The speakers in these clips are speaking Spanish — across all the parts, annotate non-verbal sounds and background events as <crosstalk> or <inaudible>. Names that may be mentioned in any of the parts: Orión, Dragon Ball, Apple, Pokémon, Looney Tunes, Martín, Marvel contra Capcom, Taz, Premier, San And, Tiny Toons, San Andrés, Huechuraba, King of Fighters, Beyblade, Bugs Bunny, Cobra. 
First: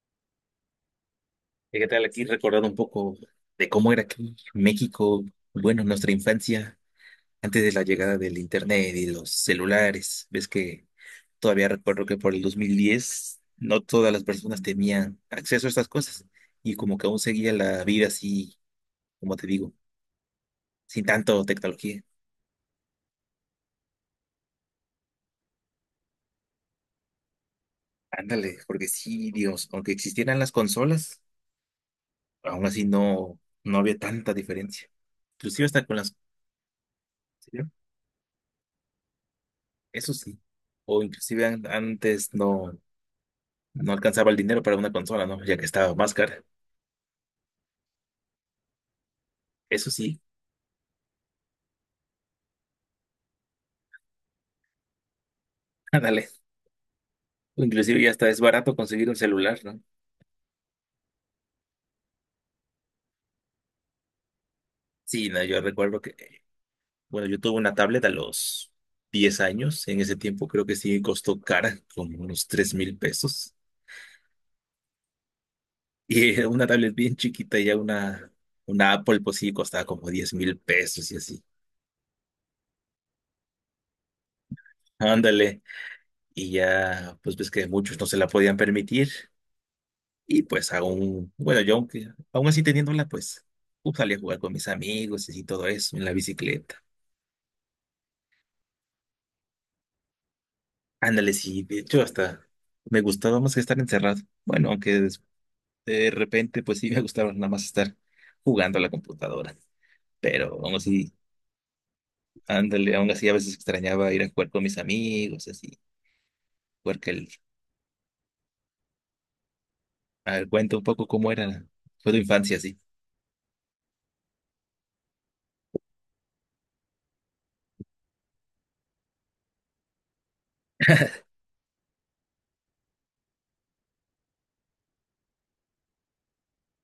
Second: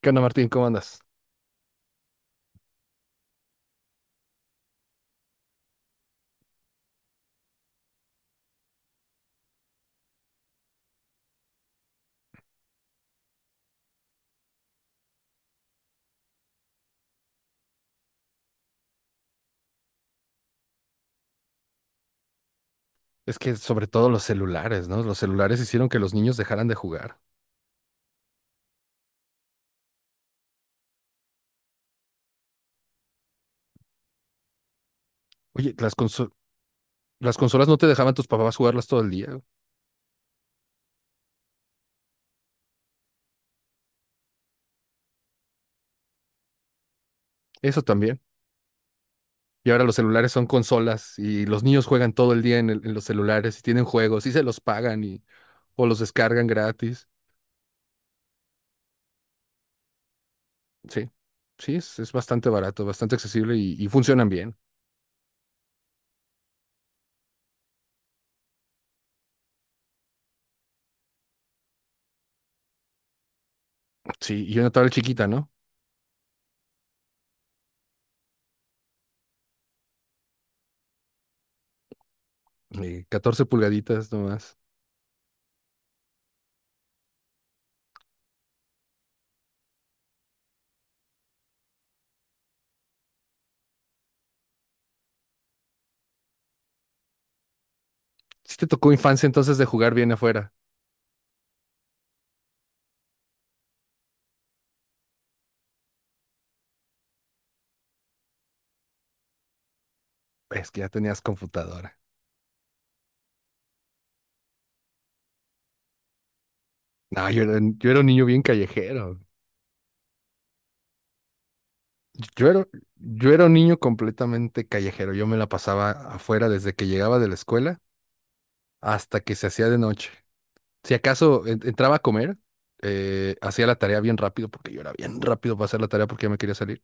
¿Qué onda, Martín? ¿Cómo andas? ¿Y qué tal aquí recordar un poco de cómo era aquí México, bueno, nuestra infancia, antes de la llegada del internet y de los celulares? Ves que todavía recuerdo que por el 2010 no todas las personas tenían acceso a estas cosas y como que aún seguía la vida así, como te digo, sin tanto tecnología. Es que sobre todo los celulares, ¿no? Los celulares hicieron que los niños dejaran de jugar. Ándale, porque sí, Dios, aunque existieran las consolas, aún así no había tanta diferencia. Inclusive Oye, hasta con las... las ¿sí? consolas no te dejaban tus papás jugarlas todo el día. Eso sí. O inclusive antes no alcanzaba el dinero para una consola, ¿no? Ya que estaba más cara. Eso también. Y ahora Eso los sí, celulares son consolas y los niños juegan todo el día en los celulares y tienen juegos y se los pagan y, o <laughs> los ándale. descargan gratis. Inclusive ya está es barato conseguir un celular, ¿no? Sí, sí, es bastante barato, bastante accesible y funcionan bien. Sí, no, yo recuerdo que, bueno, yo tuve una tablet a los 10 años. En ese tiempo creo que sí costó cara, como unos 3,000 pesos. <laughs> Sí, y una tablet chiquita, ¿no? Y era una tablet bien chiquita, y ya una Apple, pues sí, costaba como 10,000 pesos y así. 14 pulgaditas nomás. Ándale. Y ya, pues ves que muchos no se la podían permitir. Y pues aún, bueno, yo aunque, aún así teniéndola, pues salí a jugar con mis amigos y así todo eso en la bicicleta. Sí te tocó infancia entonces de jugar bien afuera. Ándale, sí, de hecho hasta me gustaba más que estar encerrado. Bueno, aunque de repente pues sí me gustaba nada más estar jugando a la computadora. Pero Es aún que ya así, tenías computadora. ándale, aún así a veces extrañaba ir a jugar con mis amigos, así, jugar que No, el, yo era un niño bien callejero. a ver, cuenta un poco cómo era, fue tu Yo infancia, era, así. yo era un niño completamente callejero. Yo me la pasaba afuera desde que llegaba de la escuela hasta que se hacía de noche. Si acaso entraba a comer, hacía la tarea bien rápido, porque yo era bien rápido para hacer la tarea porque ya me quería salir.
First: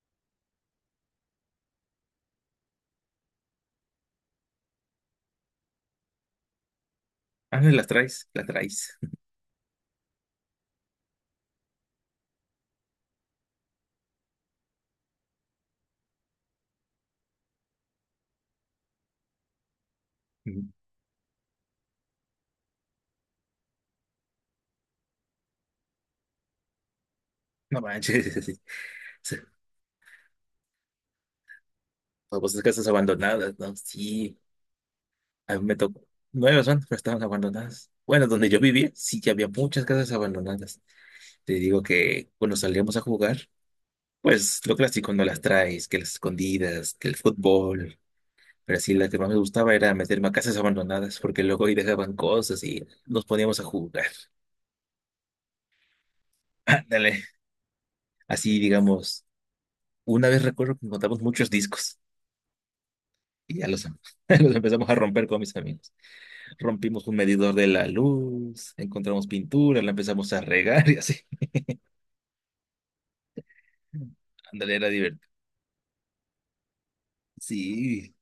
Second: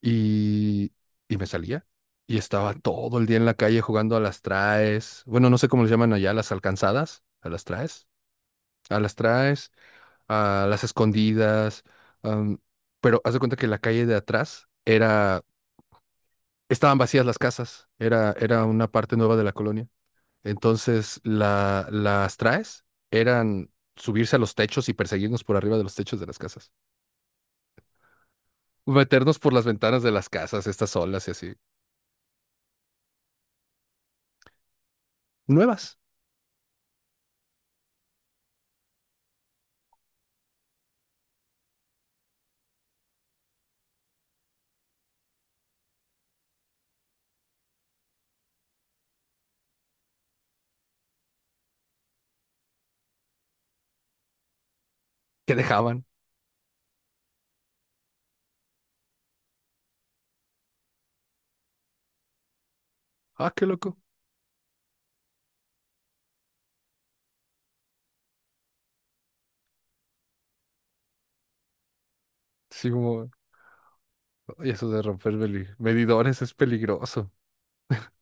Y, y me salía. Y estaba todo el día en la calle jugando a las traes. Bueno, no sé cómo les llaman allá, las alcanzadas. A Ah, las las traes. traes, las traes. A las traes, a las escondidas, am, pero haz de cuenta que la calle de atrás era, estaban vacías las casas, era una parte nueva de la colonia. <laughs> Entonces, las traes eran subirse a los techos y perseguirnos por arriba de los techos de las casas. No manches, <laughs> sí. Sí, Meternos por las ventanas de las casas, estas olas y así. famosas casas abandonadas, ¿no? Sí. A mí me Nuevas, tocó. Nueve personas pero estaban abandonadas. Bueno, donde yo vivía, sí que había muchas casas abandonadas. Te digo que cuando salíamos a jugar, pues lo clásico, no las traes, que las escondidas, que el fútbol. Pero sí, la que más me gustaba era meterme a casas abandonadas, porque luego ahí dejaban cosas y nos poníamos a jugar. que dejaban. <laughs> Ándale. Así, digamos, una vez recuerdo que encontramos muchos discos Ah, y qué ya loco. <laughs> los empezamos a romper con mis amigos. Rompimos un medidor de la luz, encontramos pintura, la empezamos a regar <laughs> y así. Sí, como, y Ándale, era eso de divertido. romper medidores es peligroso. Sí.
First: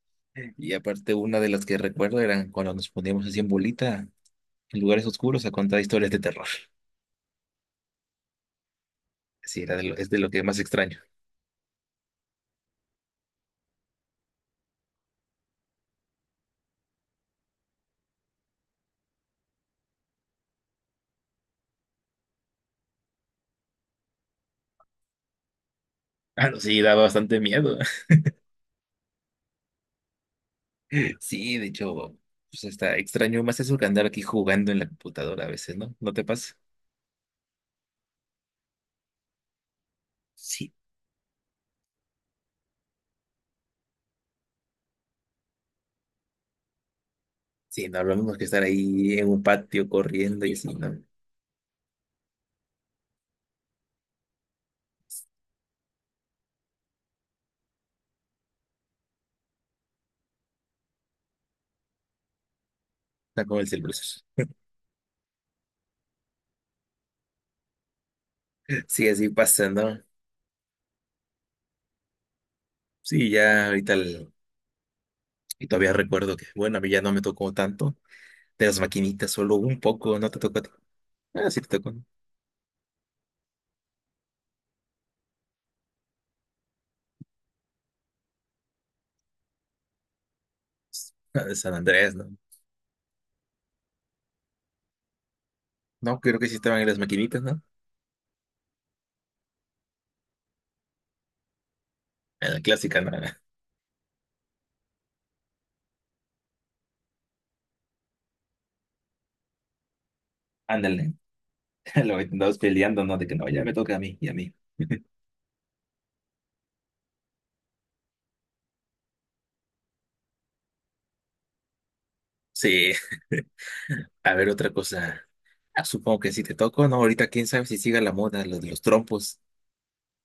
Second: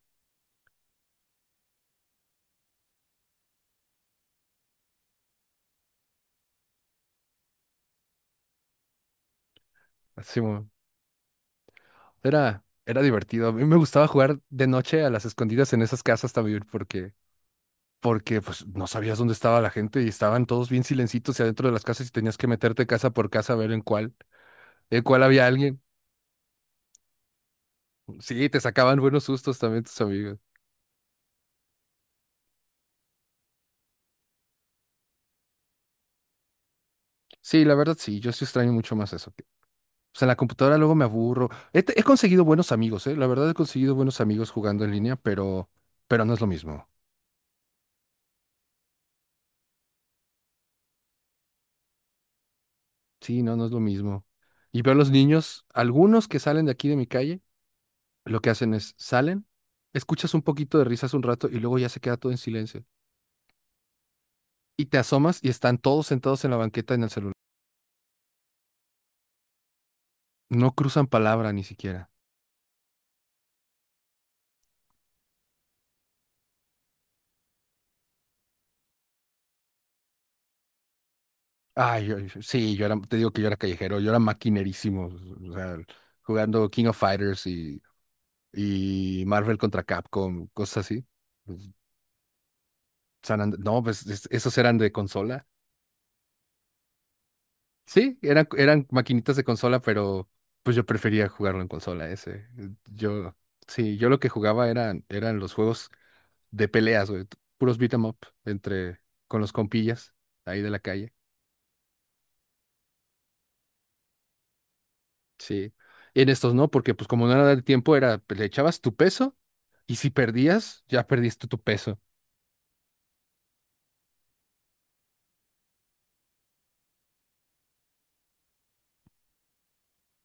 Y aparte, una de las que recuerdo eran cuando nos poníamos así en bolita en lugares oscuros a contar historias de terror. Sí, era es de lo Así, que más extraño. Era divertido. A mí me gustaba jugar de noche a las escondidas en esas casas también porque, porque pues no sabías dónde estaba la gente y estaban todos bien silencitos y adentro de las casas y tenías que meterte casa por casa a ver en cuál había alguien. Ah, no, sí, daba bastante miedo. <laughs> Sí, te sacaban buenos sustos también tus amigos. Sí, de hecho, pues está extraño más eso que andar aquí jugando en la computadora a veces, ¿no? ¿No te pasa? Sí, la verdad sí, yo sí extraño mucho más eso. O sea, en la Sí. computadora luego me aburro. He conseguido buenos amigos, ¿eh? La verdad he conseguido buenos amigos jugando en línea, pero no es lo mismo. Sí, no, lo mismo que estar ahí en un patio corriendo y así, ¿no? Sí, no, no es lo mismo. Y veo a los niños, algunos que salen de aquí de mi calle. Lo que hacen es, salen, escuchas un poquito de risas un rato y luego ya se queda todo en silencio. Está como el celular. Y te asomas y están todos sentados en la banqueta en el celular. Sí, así pasa, ¿no? No cruzan palabra ni siquiera. Sí, ya ahorita y todavía recuerdo que, bueno, a mí ya no me tocó tanto. De las maquinitas, solo un poco, no te tocó a ti. Ah, sí te tocó, ¿no? Ay, sí, yo era, te digo que yo era callejero, yo era maquinerísimo, o sea, jugando King of Fighters y Marvel contra Capcom, cosas así. Ah, de Pues, San Andrés, ¿no? No, pues esos eran de consola. No, creo que sí estaban en las maquinitas, ¿no? Sí, eran maquinitas de consola, pero pues yo prefería jugarlo en consola ese. En la clásica, ¿no? Yo, sí, yo lo que jugaba eran los juegos de peleas, güey. Puros beat 'em up entre, con los compillas ahí de la calle. Ándale, <laughs> lo andabas peleando, ¿no? De que no, ya me toca a mí y a mí. Sí. En estos no, porque pues como no era de tiempo, era, pues, le echabas tu peso y si perdías, ya perdiste tu peso. Sí, <laughs> a ver, otra cosa. Ah, supongo que sí te tocó, ¿no? Ahorita quién sabe si siga la moda, lo de los trompos.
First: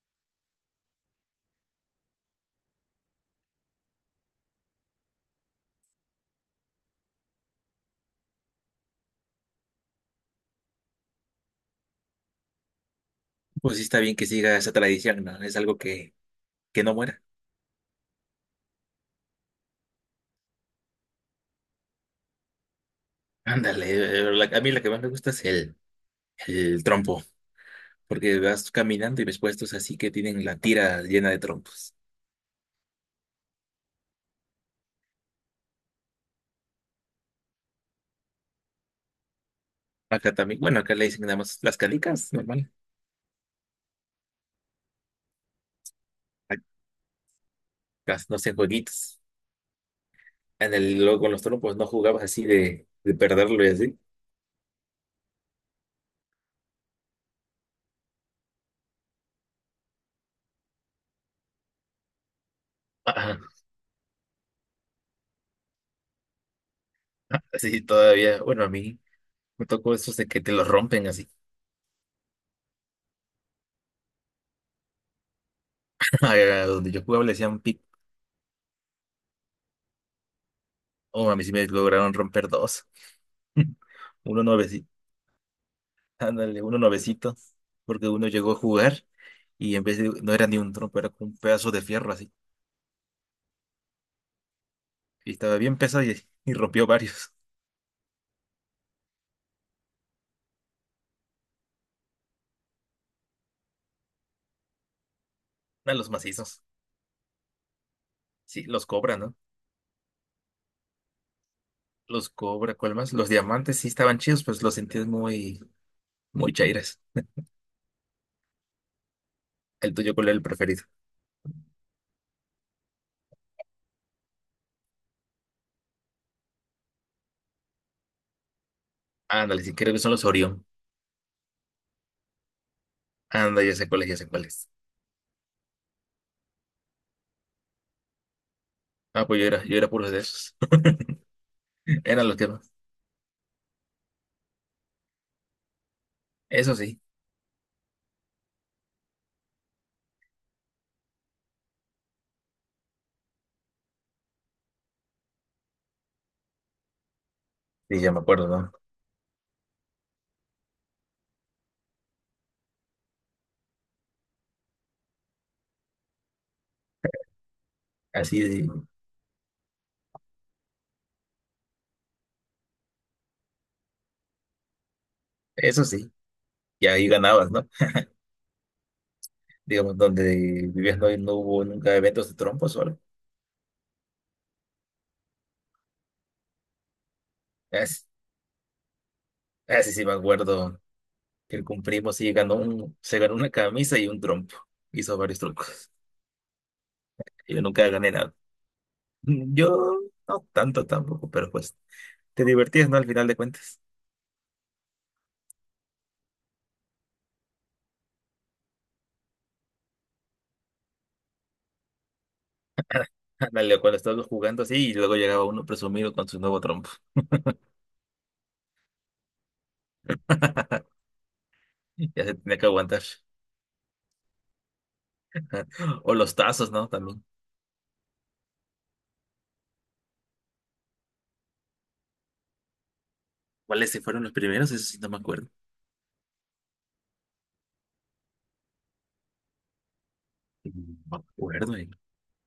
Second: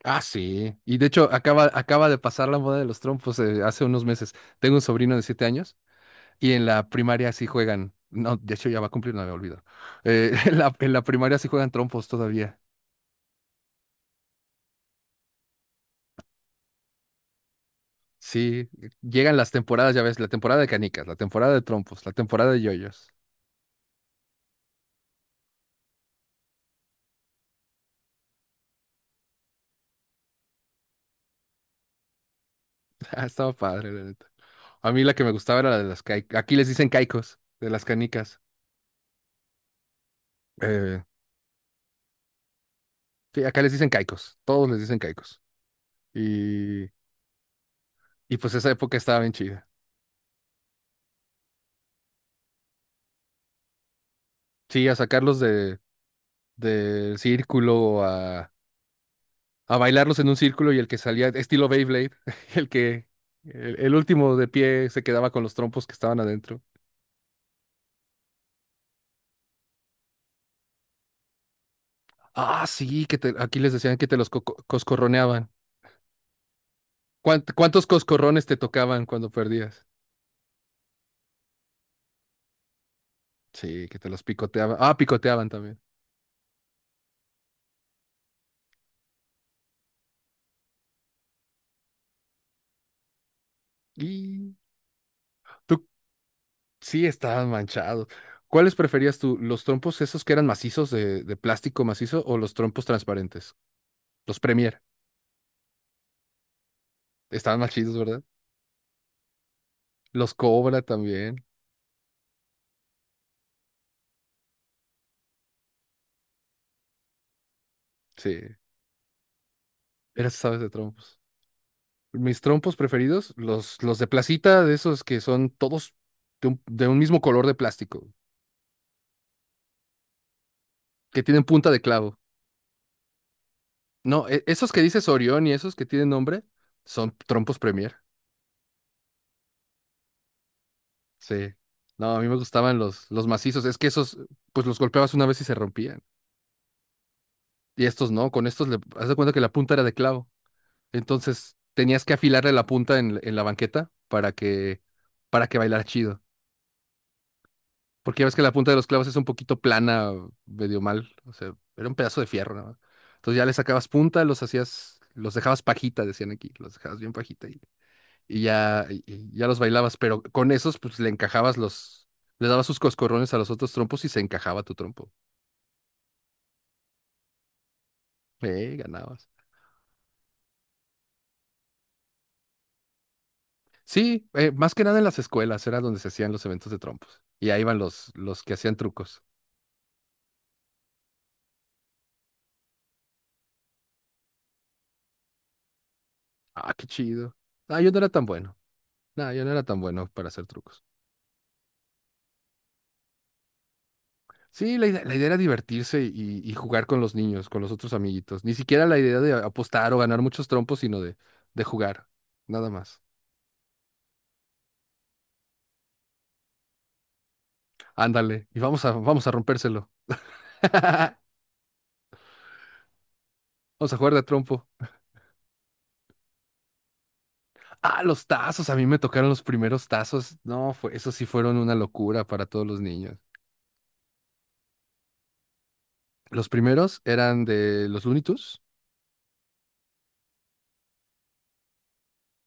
Ah, sí. Y de hecho, acaba de pasar la moda de los trompos hace unos meses. Tengo un sobrino de 7 años y en la primaria sí juegan. No, de hecho ya va a cumplir, no me olvido. <laughs> En en la primaria sí juegan trompos todavía. Pues sí está bien que siga esa tradición, ¿no? Es algo que no muera. Sí, llegan las temporadas, ya ves, la temporada de canicas, la temporada de trompos, la temporada de yoyos. Ándale, a mí la que más me gusta es el trompo, porque vas caminando y ves puestos así que tienen la tira llena de trompos. Ah, estaba padre, la neta. A mí la que me gustaba era la de las caicos. Aquí les dicen caicos, de las canicas. Acá también, bueno, acá Eh, le dicen nada más las canicas, normal. sí, acá les dicen caicos. Todos les dicen caicos. Y, Acá no y pues hacen esa época estaba jueguitos. bien chida. En el, luego con los trompos no jugabas así de perderlo y así. Sí, a del círculo, a bailarlos en un círculo y el que salía, estilo Beyblade, <laughs> el que, Ajá. El último de pie se quedaba con los trompos que estaban adentro. <laughs> Sí, todavía, bueno, a mí me tocó esos de que te los rompen así. Ah, sí, que te- aquí les decían que te los coscorroneaban. <laughs> A donde yo jugaba le decían pic. ¿Cuántos coscorrones te tocaban cuando perdías? Oh, a mí sí me lograron romper dos. <laughs> Sí, que te los Uno picoteaban. nuevecito, Ah, picoteaban también. ándale, uno nuevecito, porque uno llegó a jugar y en vez de, no era ni un trompo, era como un pedazo de fierro así. Y Y estaba bien tú pesado y rompió sí varios. estabas manchado. ¿Cuáles preferías tú? ¿Los trompos esos que eran macizos de plástico macizo o los trompos transparentes? Los Premier. <laughs> A los macizos. Estaban más chidos, ¿verdad? Sí, los cobran, no. Los Cobra también. Los cobra, ¿cuál más? Los diamantes sí estaban chidos, pues los sentías muy, muy chairas. Sí. El tuyo, ¿cuál Eras, era el sabes, de preferido? trompos. Mis trompos preferidos, los de placita, de esos que son todos de un mismo color de plástico, Ándale, si creo que son los Orión. que tienen punta de clavo. Anda, ya sé cuáles, ya No, sé cuáles. esos que dices Orión y esos que tienen nombre son trompos Premier. Ah, pues yo era puro de esos. Sí. <laughs> No, a mí Eran me los que más. gustaban los macizos. Es que esos, pues los golpeabas una vez y se rompían. Eso sí, Y estos no, con estos le, haz de cuenta que la punta era de clavo. Entonces tenías que afilarle la punta en la banqueta para que bailara chido. sí, ya me Porque ya ves que acuerdo, la punta ¿no? de los clavos es un poquito plana, medio mal. O sea, era un pedazo de fierro, nada más. Entonces ya le sacabas punta, los hacías, los dejabas pajita, decían aquí, los dejabas bien pajita. Así, Y ya los bailabas, pero con esos pues le encajabas los, le dabas sus coscorrones a los otros trompos y se encajaba tu trompo. eso sí. Y ahí ganabas, ¿no? Ganabas. Digamos, donde vivías no, no hubo nunca eventos de trompos o algo. Sí, más que nada en las escuelas era donde se hacían los eventos de trompos. Y ahí iban Así, los que hacían trucos. así sí me acuerdo que con primo sí ganó un, se ganó una camisa y un trompo. Hizo varios trucos. Ah, qué chido. Yo Ah, nunca yo no era gané tan nada. bueno. No, yo no era tan Yo bueno para hacer no trucos. tanto tampoco, pero pues te divertías, ¿no? Al final de cuentas. Sí, la idea era divertirse y jugar con los niños, con los otros amiguitos. Ni siquiera la idea de apostar o ganar muchos trompos, sino de jugar. Nada más. <laughs> Ándale, cuando estabas jugando así y luego llegaba uno presumido con su nuevo trompo. Ándale, y vamos a, vamos a rompérselo. <laughs> <laughs> Ya se tenía que aguantar. Vamos a jugar de trompo. O los tazos, ¿no? También. Ah, los tazos. A mí me tocaron los primeros tazos. No, fue, esos sí fueron una locura para todos los niños. ¿Cuáles sí fueron los primeros? Eso sí no me acuerdo. Los primeros eran de los Looney Tunes. No me acuerdo, eh.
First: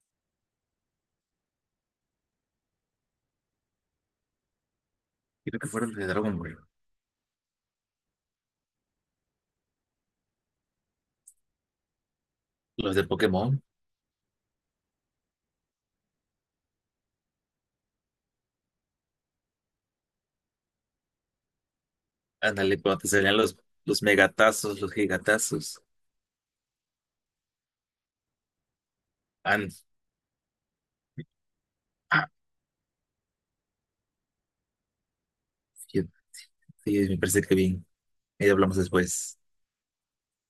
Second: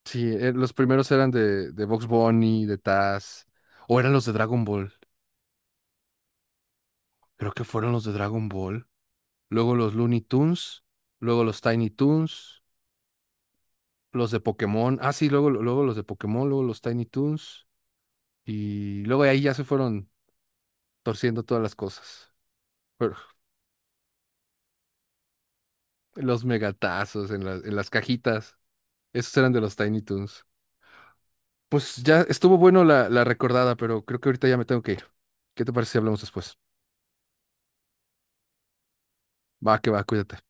Sí, los primeros eran de Bugs Bunny, de Taz. O eran los de Dragon Ball. Creo que fueron los de Dragon Ball. Creo que fueron los de Dragon Ball. Luego los Looney Tunes. Luego los Tiny Toons. Los de Pokémon. Los de Pokémon. Ah, sí, luego, luego los de Pokémon. Luego los Tiny Toons. Y luego de ahí ya se fueron torciendo todas las cosas. Ándale, cuando te Pero salían los megatazos, los gigatazos. los megatazos en en las cajitas. Esos eran de And, los Tiny Toons. Pues ya ah, estuvo bueno la recordada, pero creo que ahorita ya me tengo que ir. ¿Qué te parece si sí, hablamos después? sí, me parece que bien. Ahí hablamos después. Va, que va, cuídate.